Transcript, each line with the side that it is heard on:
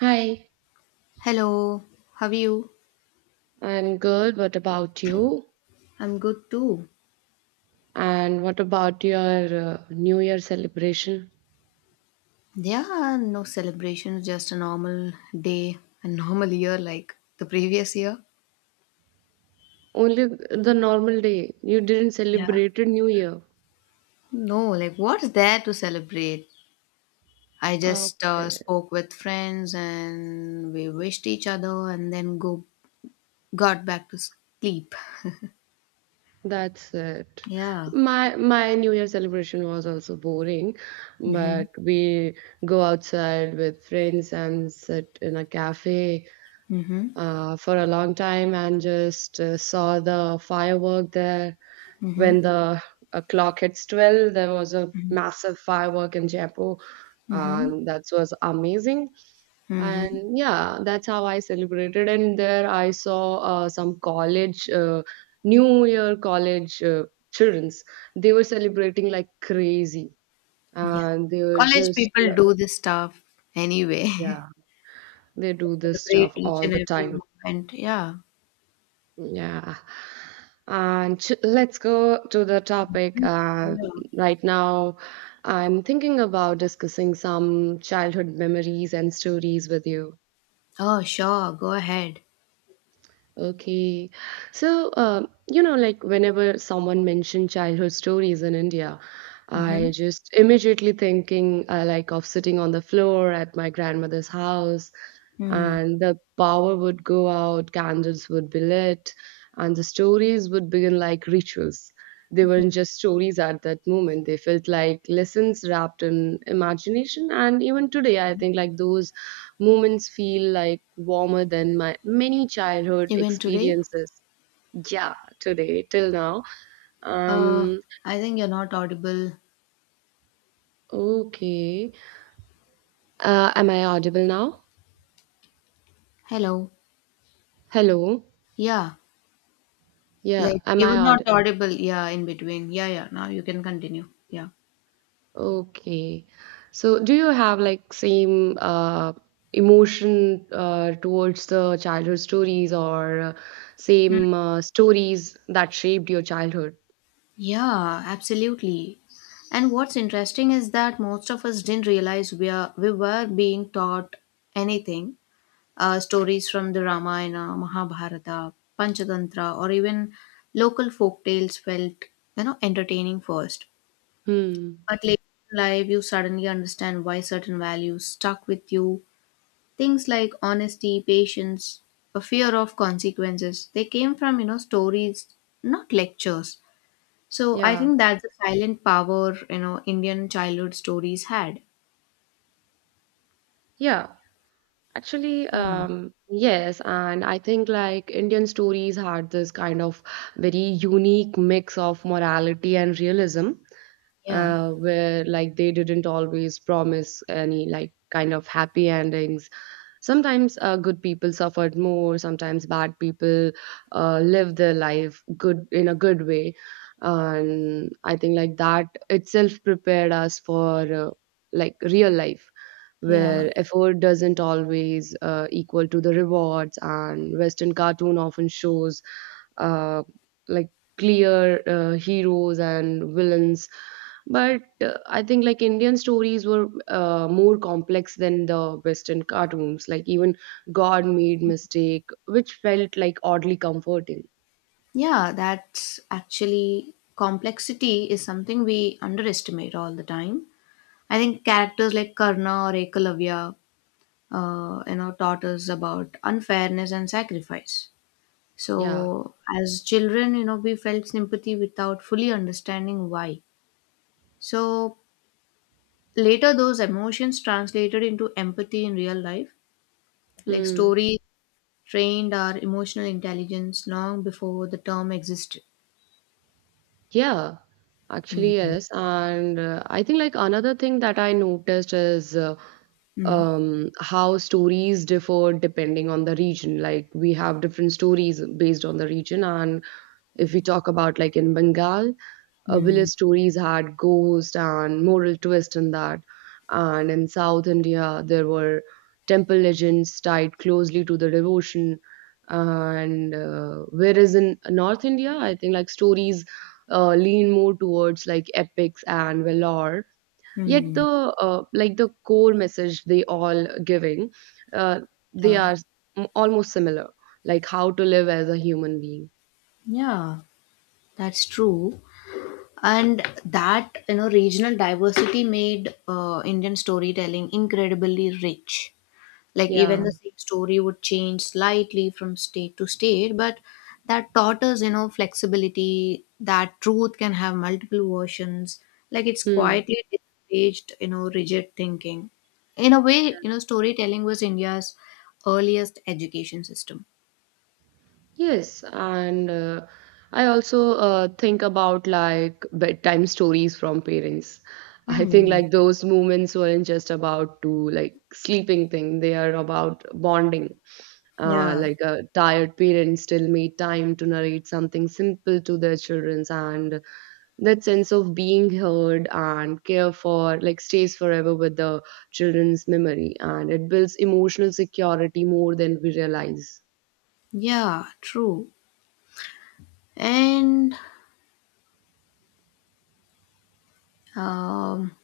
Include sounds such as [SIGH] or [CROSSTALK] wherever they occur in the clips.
right: Hi,
left: Hello, how are you?
right: I'm good. What about you?
left: I'm good too.
right: And what about your New Year celebration?
left: Yeah, no celebrations; just a normal day, a normal year like the previous year.
right: Only the normal day. You didn't
left: Yeah.
right: celebrate a New Year.
left: No, like what's there to celebrate? I just
right: Okay,
left: spoke with friends and we wished each other and then go got back to sleep.
right: that's it.
left: Yeah.
right: My New Year celebration was also boring,
left: Mhm.
right: but we go outside with friends and sit in a cafe
left: Mhm.
right: for a long time and just saw the firework there
left: Mhm.
right: when the clock hits 12. There was a massive firework in Jaipur
left: Mhm.
right: and that was amazing.
left: Mhm.
right: And yeah, that's how I celebrated. And there I saw some college new year college children's. They were celebrating like crazy
left: Yeah.
right: and they were
left: College
right: just,
left: people do this stuff anyway. [LAUGHS]
right: yeah, they do this
left: Celebrate
right: stuff
left: each
right: all
left: and
right: the
left: every
right: time.
left: moment. Yeah.
right: Yeah. Let's go to the topic.
left: Mm, yeah.
right: Right now, I'm thinking about discussing some childhood memories and stories with you.
left: Oh, sure. Go ahead.
right: Okay. So, like whenever someone mentioned childhood stories in India,
left: Mm-hmm.
right: I just immediately thinking like of sitting on the floor at my grandmother's house,
left: Mm.
right: and the power would go out, candles would be lit, and the stories would begin like rituals. They weren't just stories at that moment. They felt like lessons wrapped in imagination. And even today, I think like those moments feel like warmer than my many childhood
left: Even today?
right: experiences. Yeah, today till now.
left: Uh,
right: Um,
left: I think you're not audible.
right: okay. Am I audible now?
left: Hello.
right: Hello.
left: Yeah.
right: Yeah,
left: Like
right: am
left: you were
right: I
left: not
right: odd?
left: audible. Yeah, in between. Yeah, yeah. Now you can continue. Yeah.
right: Okay. So, do you have like same emotion towards the childhood stories, or
left: Mm.
right: same stories that shaped your childhood?
left: Yeah, absolutely. And what's interesting is that most of us didn't realize we were being taught anything, stories from the Ramayana, Mahabharata, Panchatantra, or even local folk tales felt, you know, entertaining first.
right: Hmm.
left: But later in life, you suddenly understand why certain values stuck with you. Things like honesty, patience, a fear of consequences, they came from, you know, stories, not lectures. So I
right: Yeah.
left: think that's the silent power, you know, Indian childhood stories had.
right: Yeah. Actually,
left: Hmm.
right: yes, and I think like Indian stories had this kind of very unique mix of morality and realism,
left: Yeah.
right: where like they didn't always promise any like kind of happy endings. Sometimes good people suffered more, sometimes bad people lived their life good in a good way. And I think like that itself prepared us for like real life
left: Yeah.
right: where effort doesn't always equal to the rewards. And western cartoon often shows uh, like clear heroes and villains, but I think like Indian stories were more complex than the western cartoons. Like even god made mistake, which felt like oddly comforting.
left: Yeah, that's actually complexity is something we underestimate all the time. I think characters like Karna or Ekalavya, you know, taught us about unfairness and sacrifice.
right: Yeah.
left: So as children, you know, we felt sympathy without fully understanding why. So later, those emotions translated into empathy in real life. Like
right: Hmm.
left: stories trained our emotional intelligence long before the term existed.
right: Yeah, actually,
left: Mm,
right: yes. And I think like another thing that I noticed is
left: hmm.
right: how stories differ depending on the region. Like we have different stories based on the region. And if we talk about like in Bengal,
left: Mm,
right: village stories had ghost and moral twist in that. And in South India, there were temple legends tied closely to the devotion. And whereas in North India, I think like stories lean more towards like epics and valor. Yet
left: mm.
right: the like the core message they all giving, uh, they
left: Yeah,
right: are almost similar, like how to live as a human being.
left: yeah, that's true. And that, you know, regional diversity made Indian storytelling incredibly rich. Like, even the
right: Yeah.
left: same story would change slightly from state to state, but that taught us, you know, flexibility, that truth can have multiple versions. Like, it's
right: Hmm.
left: quietly discouraged, you know, rigid thinking. In a way, you know, storytelling was India's earliest education system.
right: Yes, and I also think about like bedtime stories from parents. I think
left: Hmm.
right: like those moments weren't just about to like sleeping thing, they are about bonding.
left: Yeah.
right: Like a tired parent still made time to narrate something simple to their children, and that sense of being heard and care for like stays forever with the children's memory, and it builds emotional security more than we realize.
left: Yeah, true. And um,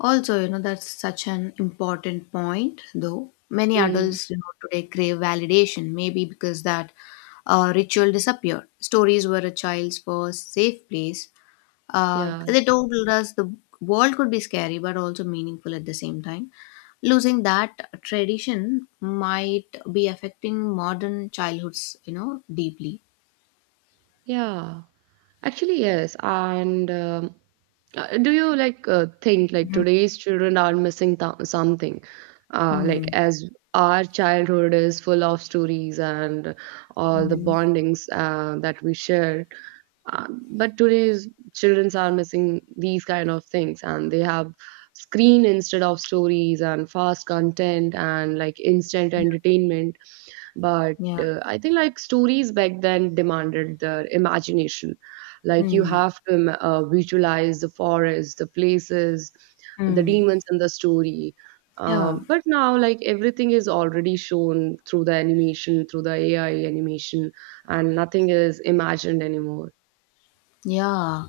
left: also, you know, that's such an important point, though. Many
right: Mm,
left: adults, you know, today crave validation, maybe because that ritual disappeared. Stories were a child's first safe place.
right: yeah.
left: They told us the world could be scary, but also meaningful at the same time. Losing that tradition might be affecting modern childhoods, you know, deeply.
right: Yeah, actually, yes. And do you like think like
left: Mhm.
right: today's children are missing th something? Like
left: Mm.
right: as our childhood is full of stories and all the
left: Mm.
right: bondings that we shared, but today's children are missing these kind of things, and they have screen instead of stories and fast content and like instant entertainment. But
left: Yeah.
right: I think like stories back then demanded the imagination. Like you
left: Mm.
right: have to visualize the forest, the places, the
left: Mm.
right: demons in the story.
left: Yeah.
right: But now like everything is already shown through the animation, through the AI animation, and nothing is imagined anymore.
left: Yeah,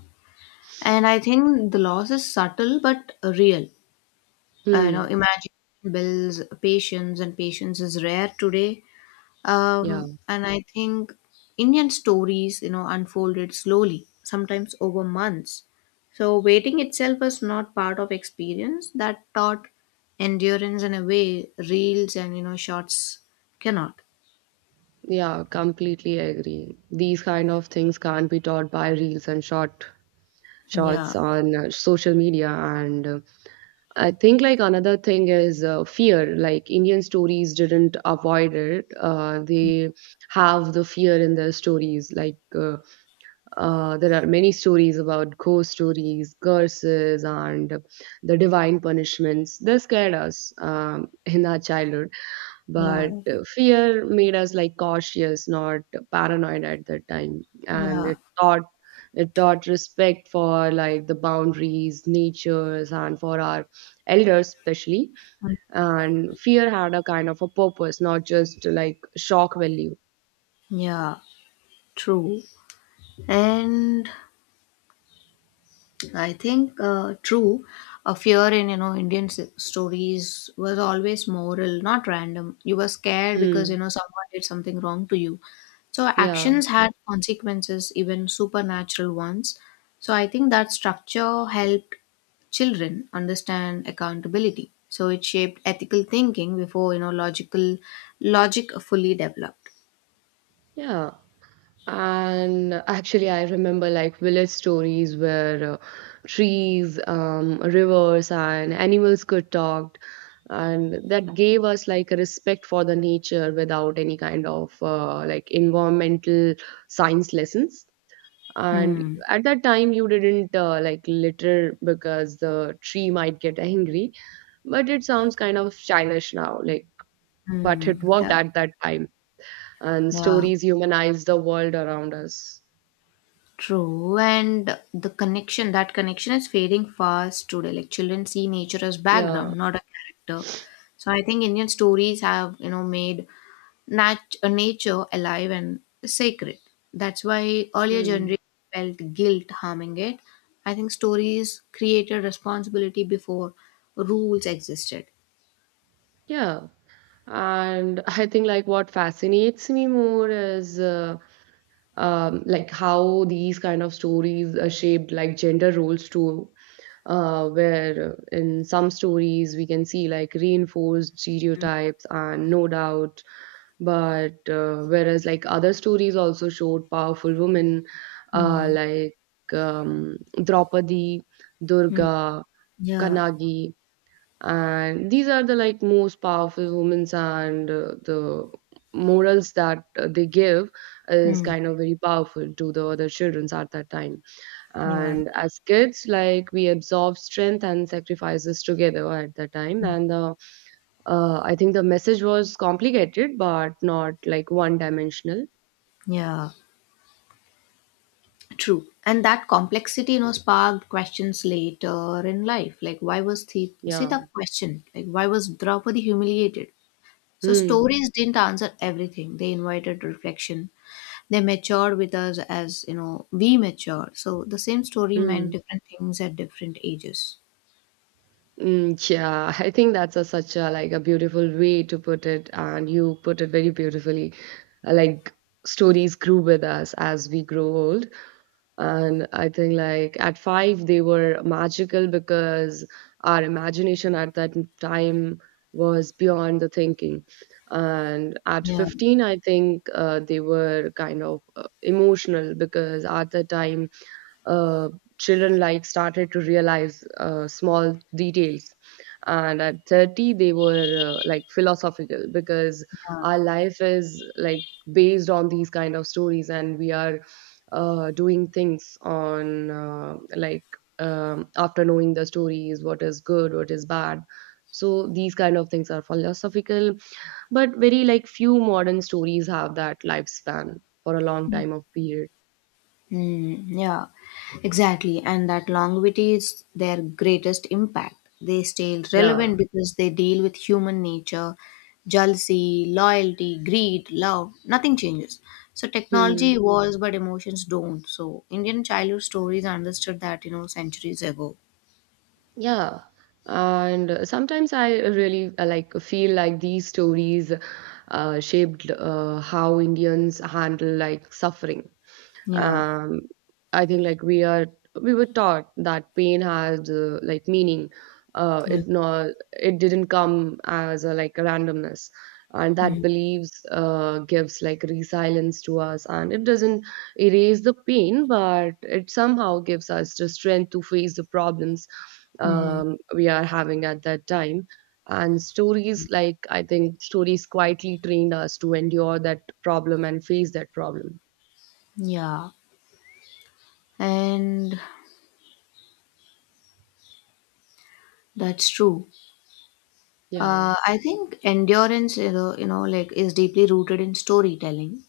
left: and I think the loss is subtle but real. You know,
right: Hmm.
left: imagine bills, patience, and patience is rare today.
right: Yeah.
left: And I think Indian stories, you know, unfolded slowly, sometimes over months. So waiting itself was not part of experience that taught endurance in a way reels and you know shots cannot.
right: Yeah, completely agree, these kind of things can't be taught by reels and short shots
left: Yeah,
right: on social media. And I think like another thing is fear. Like Indian stories didn't avoid it. They have the fear in their stories. There are many stories about ghost stories, curses, and the divine punishments. They scared us in our childhood,
left: yeah,
right: but fear made us like cautious, not paranoid at that time. And
left: yeah,
right: it taught respect for like the boundaries, natures, and for our elders especially. And fear had a kind of a purpose, not just like shock value.
left: yeah. True. And I think true. a fear in you know Indian stories was always moral, not random. You were scared because you
right: Mm.
left: know someone did something wrong to you. So
right: Yeah.
left: actions had consequences, even supernatural ones. So I think that structure helped children understand accountability. So it shaped ethical thinking before you know logic fully developed.
right: Yeah. And actually, I remember like village stories where trees, rivers, and animals could talk, and that gave us like a respect for the nature without any kind of like environmental science lessons. And
left: Hmm.
right: at that time, you didn't like litter because the tree might get angry, but it sounds kind of childish now. Like, but it
left: Hmm.
right: worked
left: Yeah.
right: at that time, and
left: Yeah.
right: stories humanize the world around us.
left: True, and the connection, that connection is fading fast today. Like children see nature as
right: Yeah.
left: background, not a character. So I think Indian stories have, you know, made nature alive and sacred. That's why earlier
right: Mm.
left: generations felt guilt harming it. I think stories created responsibility before rules existed.
right: Yeah. And I think like what fascinates me more is like how these kind of stories are shaped like gender roles too. Where in some stories we can see like reinforced stereotypes, and no doubt, but whereas like other stories also showed powerful women, uh,
left: Hmm.
right: like um, Draupadi,
left: Hmm.
right: Durga,
left: Yeah.
right: Kanagi, and these are the like most powerful women's. And the morals that they give is
left: Hmm.
right: kind of very powerful to the other childrens at that time.
left: Yeah.
right: And as kids, like we absorb strength and sacrifices together at that time. And the I think the message was complicated but not like one dimensional.
left: Yeah. True. And that complexity, you know, sparked questions later in life. Like, why was the
right: Yeah.
left: Sita questioned? Like, why was Draupadi humiliated? So,
right: Hmm.
left: stories didn't answer everything. They invited reflection. They matured with us as, you know, we matured. So, the same story meant
right: Hmm.
left: different things at different ages.
right: Mm, yeah, I think that's a, such a like a beautiful way to put it, and you put it very beautifully. Like stories grew with us as we grow old, and I think like at five they were magical because our imagination at that time was beyond the thinking. And at
left: Yeah.
right: 15, I think they were kind of emotional because at the time uh, children like started to realize small details. And at 30 they were like philosophical because
left: Yeah.
right: our life is like based on these kind of stories, and we are doing things on after knowing the stories what is good what is bad. So these kind of things are philosophical, but very like few modern stories have that lifespan for a long time of period.
left: Mm, yeah, exactly. And that longevity is their greatest impact. They stay relevant
right: Yeah.
left: because they deal with human nature, jealousy, loyalty, greed, love. Nothing changes. So technology
right: Hmm.
left: evolves, but emotions don't. So Indian childhood stories understood that, you know, centuries ago.
right: Yeah. And sometimes I really like feel like these stories shaped how Indians handle like suffering.
left: Yeah.
right: um I think like we were taught that pain has like meaning. uh
left: Yeah.
right: it not it didn't come as a like a randomness, and that
left: Mm,
right: believes gives like resilience to us, and it doesn't erase the pain but it somehow gives us the strength to face the problems
left: mm-hmm.
right: we are having at that time. And stories, like I think stories quietly trained us to endure that problem and face that problem.
left: Yeah. And that's true.
right: Yeah.
left: I think endurance, you know, like is deeply rooted in storytelling.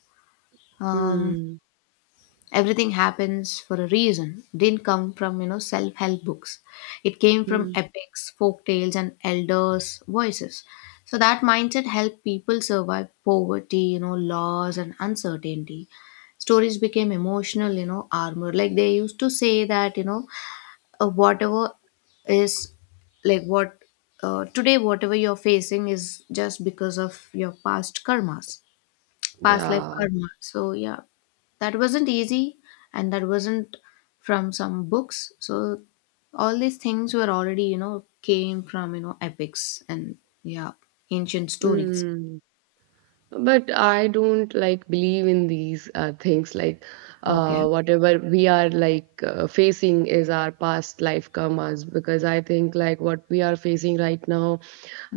left: Um,
right: Mm,
left: Everything happens for a reason. It didn't come from you know self-help books. It came from
right: mm,
left: epics, folk tales, and elders' voices. So that mindset helped people survive poverty, you know, loss and uncertainty. Stories became emotional, you know, armor. Like they used to say that you know whatever is like what today whatever you're facing is just because of your past life
right: yeah,
left: karma. So yeah, that wasn't easy and that wasn't from some books. So all these things were already, you know, came from, you know, epics and yeah, ancient stories.
right: mm. But I don't like believe in these things like
left: Okay.
right: whatever we are like facing is our past life karmas, because I think like what we are facing right now,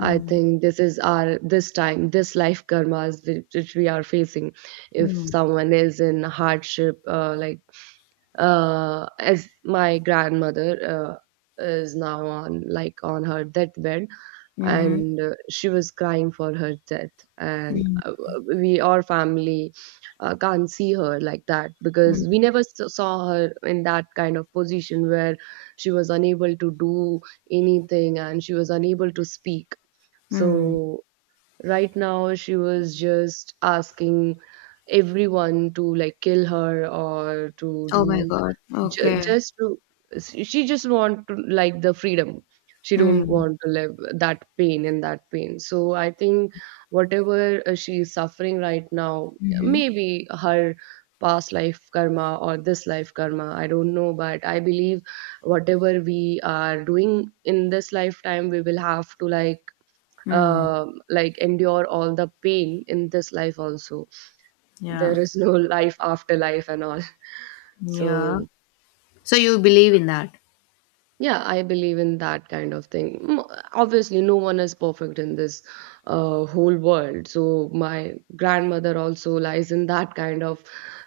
right: I think this is our this time this life karmas which we are facing. If
left: Mm.
right: someone is in hardship, as my grandmother is now on like on her deathbed,
left: Mm-hmm.
right: and she was crying for her death, and
left: Mm.
right: we our family can't see her like that
left: Mm.
right: because we never saw her in that kind of position where she was unable to do anything, and she was unable to speak.
left: Mm.
right: So right now, she was just asking everyone to like kill her or to
left: Oh my
right: do
left: God. Okay.
right: just to, she just want to like the freedom. She don't
left: Mm.
right: want to live that pain and that pain. So I think whatever she is suffering right now,
left: Mm-hmm.
right: maybe her past life karma or this life karma, I don't know, but I believe whatever we are doing in this lifetime, we will have to
left: Mm.
right: like endure all the pain in this life also.
left: Yeah.
right: There is no [LAUGHS] life after life and all.
left: Yeah.
right: So
left: So you believe in that?
right: yeah, I believe in that kind of thing. Mm, obviously no one is perfect in this whole world, so my grandmother also lies in that kind of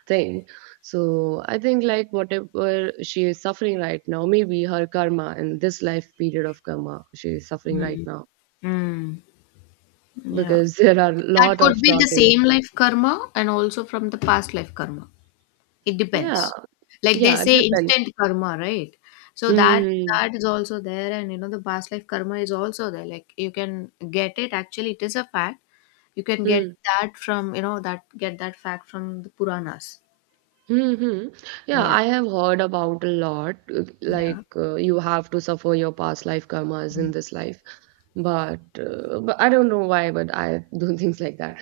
right: thing. So I think like whatever she is suffering right now, maybe her karma in this life period of karma she is suffering right
left: Mm.
right: now,
left: Mm. Yeah.
right: because [LAUGHS] there are a
left: That
right: lot
left: could
right: of
left: be the
right: talking.
left: same life karma and also from the past life karma. It
right: Yeah.
left: depends. Like they
right: Yeah, it
left: say
right: depends.
left: instant karma, right? So
right: Mhm.
left: that is also there and you know the past life karma is also there. Like you can get it actually it is a fact. You can get that from you know that get that fact from the Puranas.
right: Mm, mhm. Yeah,
left: Yeah.
right: I have heard about a lot.
left: Yeah.
right: Like you have to suffer your past life karmas in this life, but I don't know why, but I do [LAUGHS] things like that.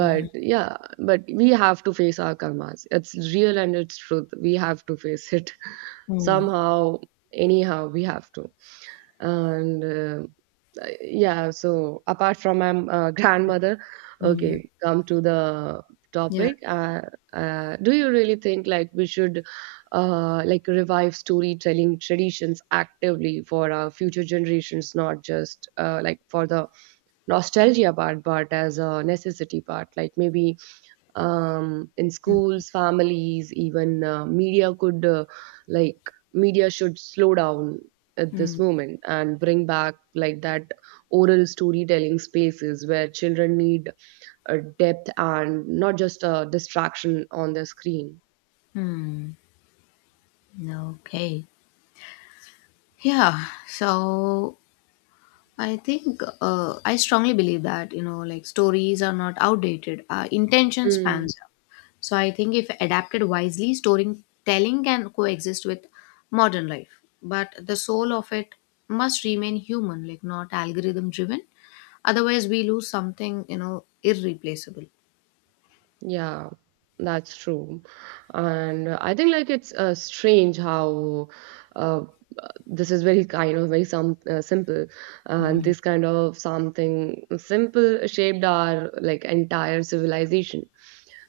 right: But yeah, but we have to face our karmas. It's real and it's truth. We have to face it [LAUGHS]
left: Mm.
right: somehow, anyhow. We have to. And yeah, so apart from my grandmother,
left: Mm.
right: okay, come to the
left: Yeah.
right: topic. Do you really think like we should like revive storytelling traditions actively for our future generations, not just like for the nostalgia part, but as a necessity part? Like maybe in
left: Mm.
right: schools families even media could like media should slow down at this
left: Mm.
right: moment and bring back like that oral storytelling spaces where children need a depth and not just a distraction on the screen
left: Mm. Okay. Yeah. So I think I strongly believe that you know, like stories are not outdated. Our intention
right: mm.
left: spans up. So I think if adapted wisely, storytelling can coexist with modern life. But the soul of it must remain human, like not algorithm driven. Otherwise, we lose something you know irreplaceable.
right: Yeah, that's true. And I think like it's strange how uh, this is very kind of very some simple and
left: Mm,
right: this kind of something simple shaped our like entire civilization.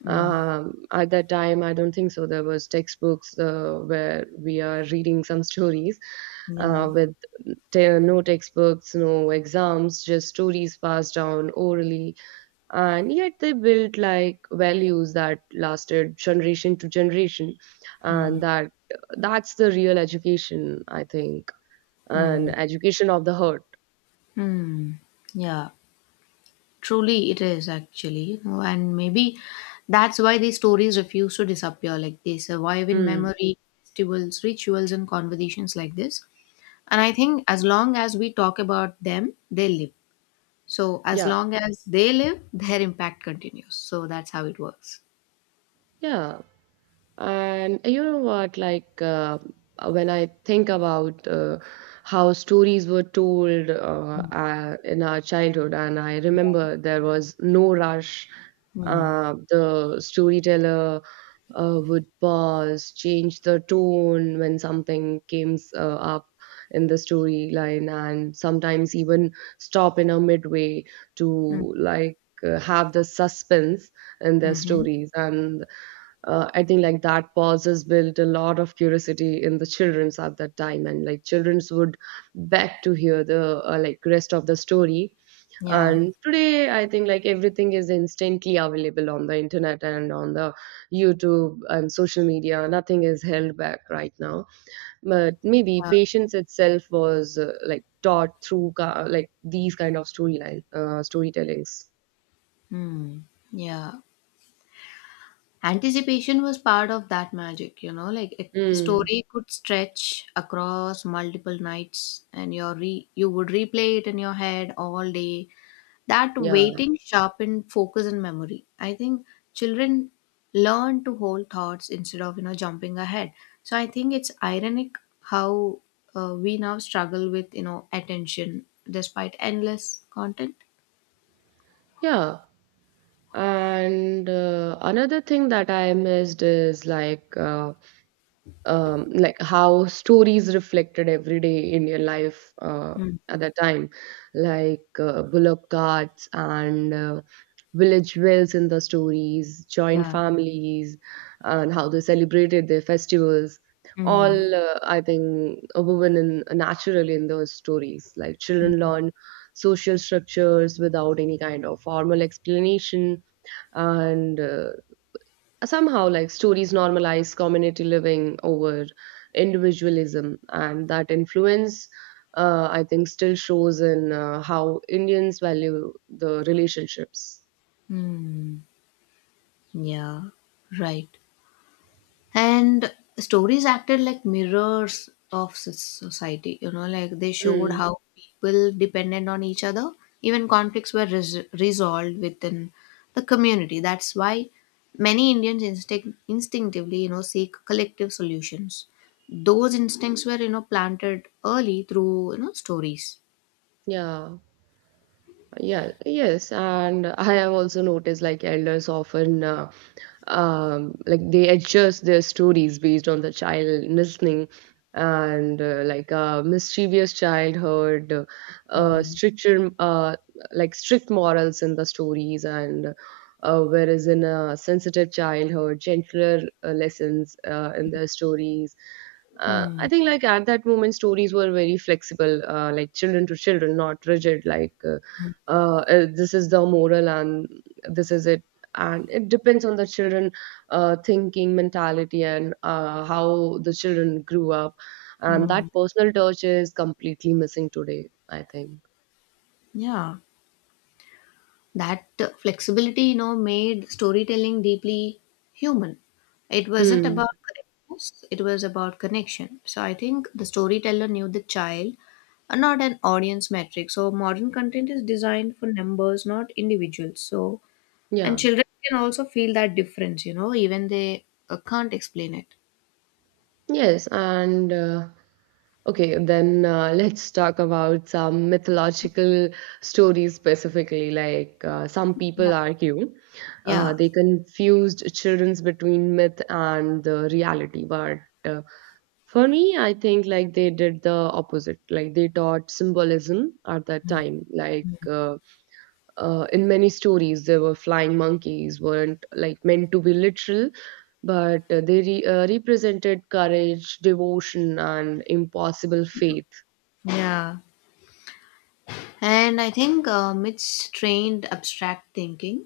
left: mm.
right: At that time, I don't think so. There was textbooks where we are reading some stories
left: Yeah.
right: with no textbooks, no exams, just stories passed down orally, and yet they built like values that lasted generation to generation, and
left: Mm,
right: that's the real education, I think, and
left: mm,
right: education of the heart.
left: mm. Yeah. Truly, it is actually, you know, and maybe that's why these stories refuse to disappear. Like they survive in
right: Mm.
left: memory, festivals, rituals, and conversations like this. And I think as long as we talk about them, they live. So as
right: Yeah,
left: long as they live, [LAUGHS] their impact continues. So that's how it works.
right: yeah. And you know what? When I think about how stories were told in our childhood, and I remember there was no rush.
left: Hmm.
right: The storyteller would pause, change the tone when something came up in the storyline, and sometimes even stop in a midway to
left: Hmm.
right: like have the suspense in their
left: Mm-hmm.
right: stories. And I think like that pause has built a lot of curiosity in the children's at that time, and like children's would beg to hear the like rest of the story.
left: Yeah.
right: And today I think like everything is instantly available on the internet and on the YouTube and social media. Nothing is held back right now, but maybe
left: Uh,
right: patience itself was like taught through like these kind of storyline storytellings.
left: mm. Yeah. Anticipation was part of that magic, you know, like a
right: Mm.
left: story could stretch across multiple nights and your you would replay it in your head all day. That
right: Yeah,
left: waiting sharpened focus and memory. I think children learn to hold thoughts instead of, you know, jumping ahead. So I think it's ironic how we now struggle with, you know, attention despite endless content.
right: yeah. And another thing that I missed is like how stories reflected everyday Indian life
left: Mm.
right: at that time, like bullock carts and village wells in the stories, joint
left: Yeah.
right: families, and how they celebrated their festivals.
left: Mm.
right: All I think woven in naturally in those stories. Like children learn social structures without any kind of formal explanation, and somehow like stories normalize community living over individualism, and that influence I think still shows in how Indians value the relationships.
left: Mm. Yeah. Right. And stories acted like mirrors of society, you know, like they showed
right: Mm,
left: how people dependent on each other, even conflicts were resolved within the community. That's why many Indians instinctively, you know, seek collective solutions. Those instincts were, you know, planted early through, you know, stories.
right: yeah. Yeah, yes, and I have also noticed like elders often like they adjust their stories based on the child listening, and like a mischievous childhood,
left: Hmm.
right: stricter like strict morals in the stories, and whereas in a sensitive childhood, gentler lessons in their stories.
left: Hmm.
right: I think like at that moment, stories were very flexible, like children to children, not rigid like. This is the moral, and this is it, and it depends on the children thinking mentality and how the children grew up, and that
left: Hmm.
right: personal touch is completely missing today, I think.
left: Yeah. That flexibility, you know, made storytelling deeply human. It wasn't
right: Hmm.
left: about correctness, it was about connection. So I think the storyteller knew the child, and not an audience metric. So modern content is designed for numbers, not individuals. So and
right: Yeah.
left: children can also feel that difference, you know, even they can't explain it.
right: Yes. And okay, then [LAUGHS] let's talk about some mythological stories specifically. Like some
left: Yeah.
right: people argue
left: Yeah.
right: they confused children's between myth and the reality, but uh, for me, I think like they did the opposite. Like they taught symbolism at that
left: Mm.
right: time. In many stories, there were flying monkeys weren't like meant to be literal, but they represented courage, devotion, and impossible faith.
left: Yeah. And I think myths trained abstract thinking.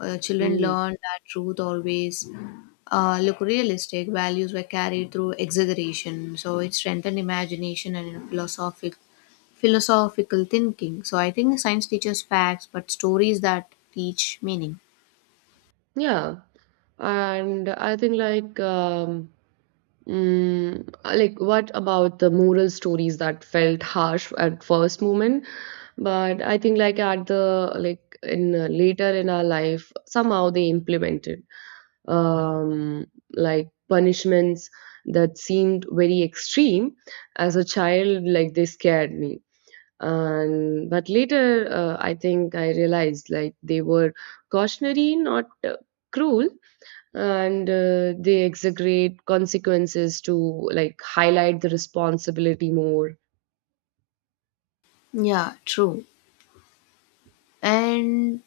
left: Children
right: Mm.
left: learned that truth always look realistic. Values were carried through exaggeration, so it strengthened imagination and you know, philosophical thinking. So I think science teaches facts, but stories that teach meaning.
right: Yeah, and I think like mm, like what about the moral stories that felt harsh at first moment, but I think like at the like in later in our life somehow they implemented um like punishments that seemed very extreme as a child. Like they scared me, and but later I think I realized like they were cautionary, not cruel, and they exaggerate consequences to like highlight the responsibility more.
left: Yeah, true. And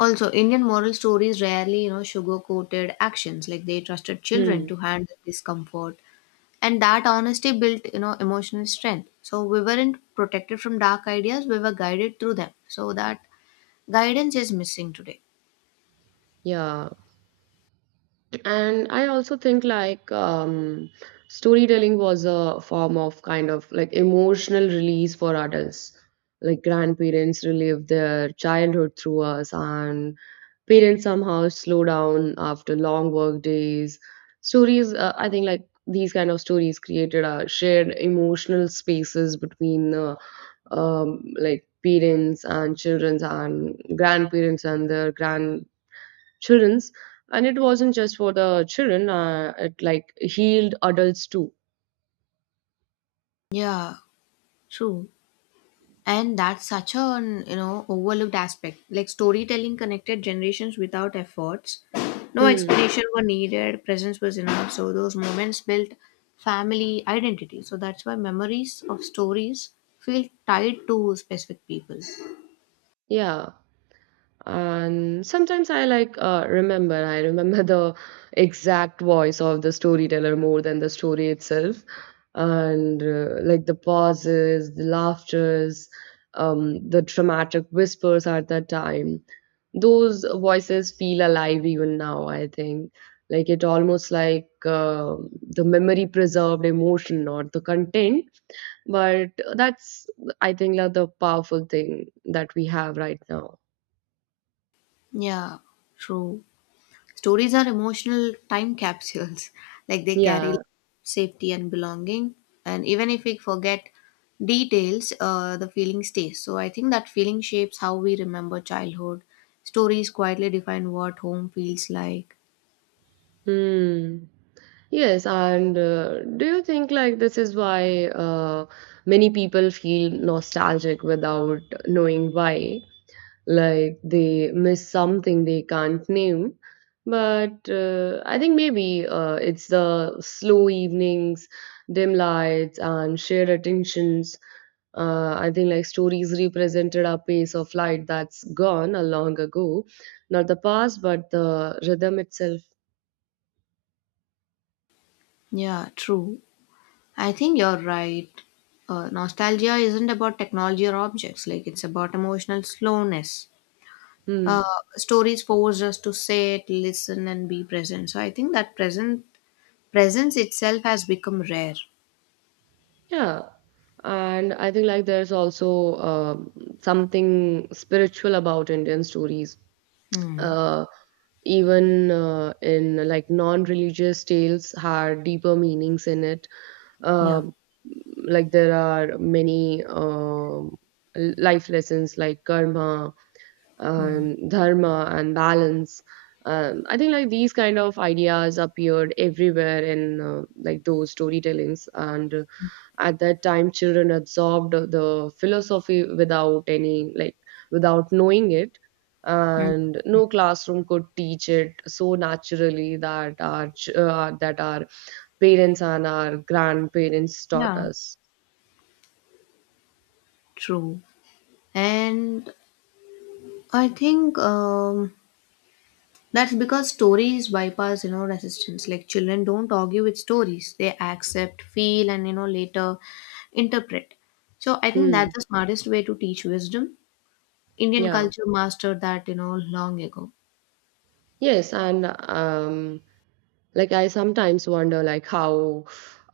left: also, Indian moral stories rarely, you know, sugar-coated actions. Like they trusted children
right: Hmm.
left: to handle discomfort and that honesty built you know emotional strength, so we weren't protected from dark ideas, we were guided through them. So that guidance is missing today.
right: Yeah, and I also think like storytelling was a form of kind of like emotional release for adults. Like grandparents relive their childhood through us, and parents somehow slow down after long work days. Stories I think like these kind of stories created a shared emotional spaces between like parents and children and grandparents and their grandchildrens, and it wasn't just for the children. It like healed adults too.
left: Yeah, true. And that's such an you know overlooked aspect, like storytelling connected generations without efforts, no
right: Hmm.
left: explanation were needed, presence was enough. So those moments built family identity, so that's why memories of stories feel tied to specific people.
right: Yeah, and sometimes I like remember the exact voice of the storyteller more than the story itself. And like the pauses, the laughters, the dramatic whispers at that time, those voices feel alive even now, I think. Like it almost like the memory preserved emotion, not the content, but that's I think like the powerful thing that we have right now.
left: Yeah, true. Stories are emotional time capsules, [LAUGHS] like they carry
right: Yeah.
left: safety and belonging. And even if we forget details, the feeling stays. So I think that feeling shapes how we remember childhood. Stories quietly define what home feels like.
right: Hmm. Yes, and do you think like this is why many people feel nostalgic without knowing why? Like they miss something they can't name. But I think maybe it's the slow evenings, dim lights, and shared attentions. I think like stories represented a pace of light that's gone a long ago, not the past, but the rhythm itself.
left: Yeah, true. I think you're right. Nostalgia isn't about technology or objects, like it's about emotional slowness.
right: Hmm.
left: Uh, stories force us to sit, listen, and be present. So I think that present presence itself has become rare.
right: Yeah, and I think like there's also something spiritual about Indian stories.
left: Hmm.
right: Uh, even in like non-religious tales had deeper meanings in it.
left: Yeah.
right: Uh, like there are many life lessons like karma and dharma and balance. I think like these kind of ideas appeared everywhere in like those storytellings, and at that time, children absorbed the philosophy without any, like, without knowing it,
left: Hmm.
right: and no classroom could teach it so naturally that our that our parents and our grandparents taught
left: Yeah.
right: us.
left: True. And I think that's because stories bypass, you know, resistance. Like children don't argue with stories; they accept, feel, and you know, later interpret. So I think
right: Hmm.
left: that's the smartest way to teach wisdom. Indian
right: Yeah.
left: culture mastered that, you know, long ago.
right: Yes, and like I sometimes wonder like how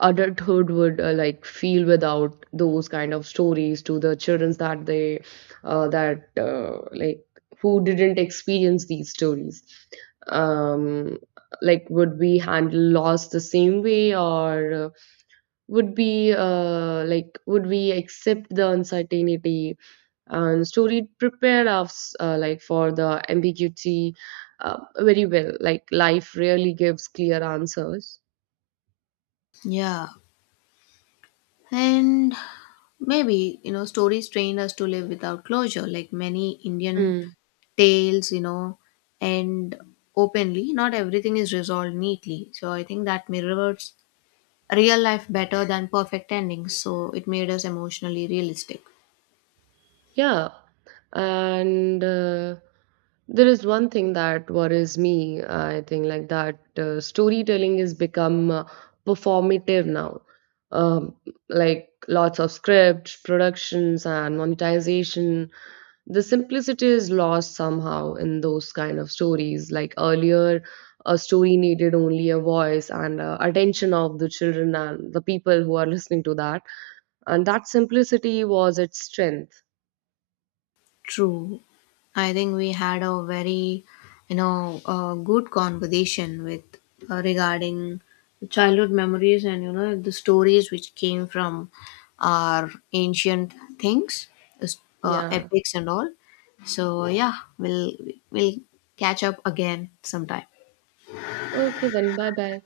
right: adulthood would like feel without those kind of stories to the children that they that like who didn't experience these stories, um like would we handle loss the same way, or would we like would we accept the uncertainty, and story prepared us like for the ambiguity very well, like life rarely gives clear answers.
left: Yeah. And maybe, you know, stories train us to live without closure. Like many Indian tales, you know, and openly, not everything is resolved neatly. So I think that mirrors real life better than perfect endings. So it made us emotionally realistic.
right: Yeah, and there is one thing that worries me. I think like that storytelling has become performative now. Um, like lots of scripts, productions, and monetization. The simplicity is lost somehow in those kind of stories. Like earlier, a story needed only a voice and attention of the children and the people who are listening to that, and that simplicity was its strength.
left: True. I think we had a very, you know, good conversation with regarding childhood memories and you know the stories which came from our ancient things,
right: Yeah.
left: epics and all. So yeah, we'll catch up again sometime.
right: Okay then, bye bye.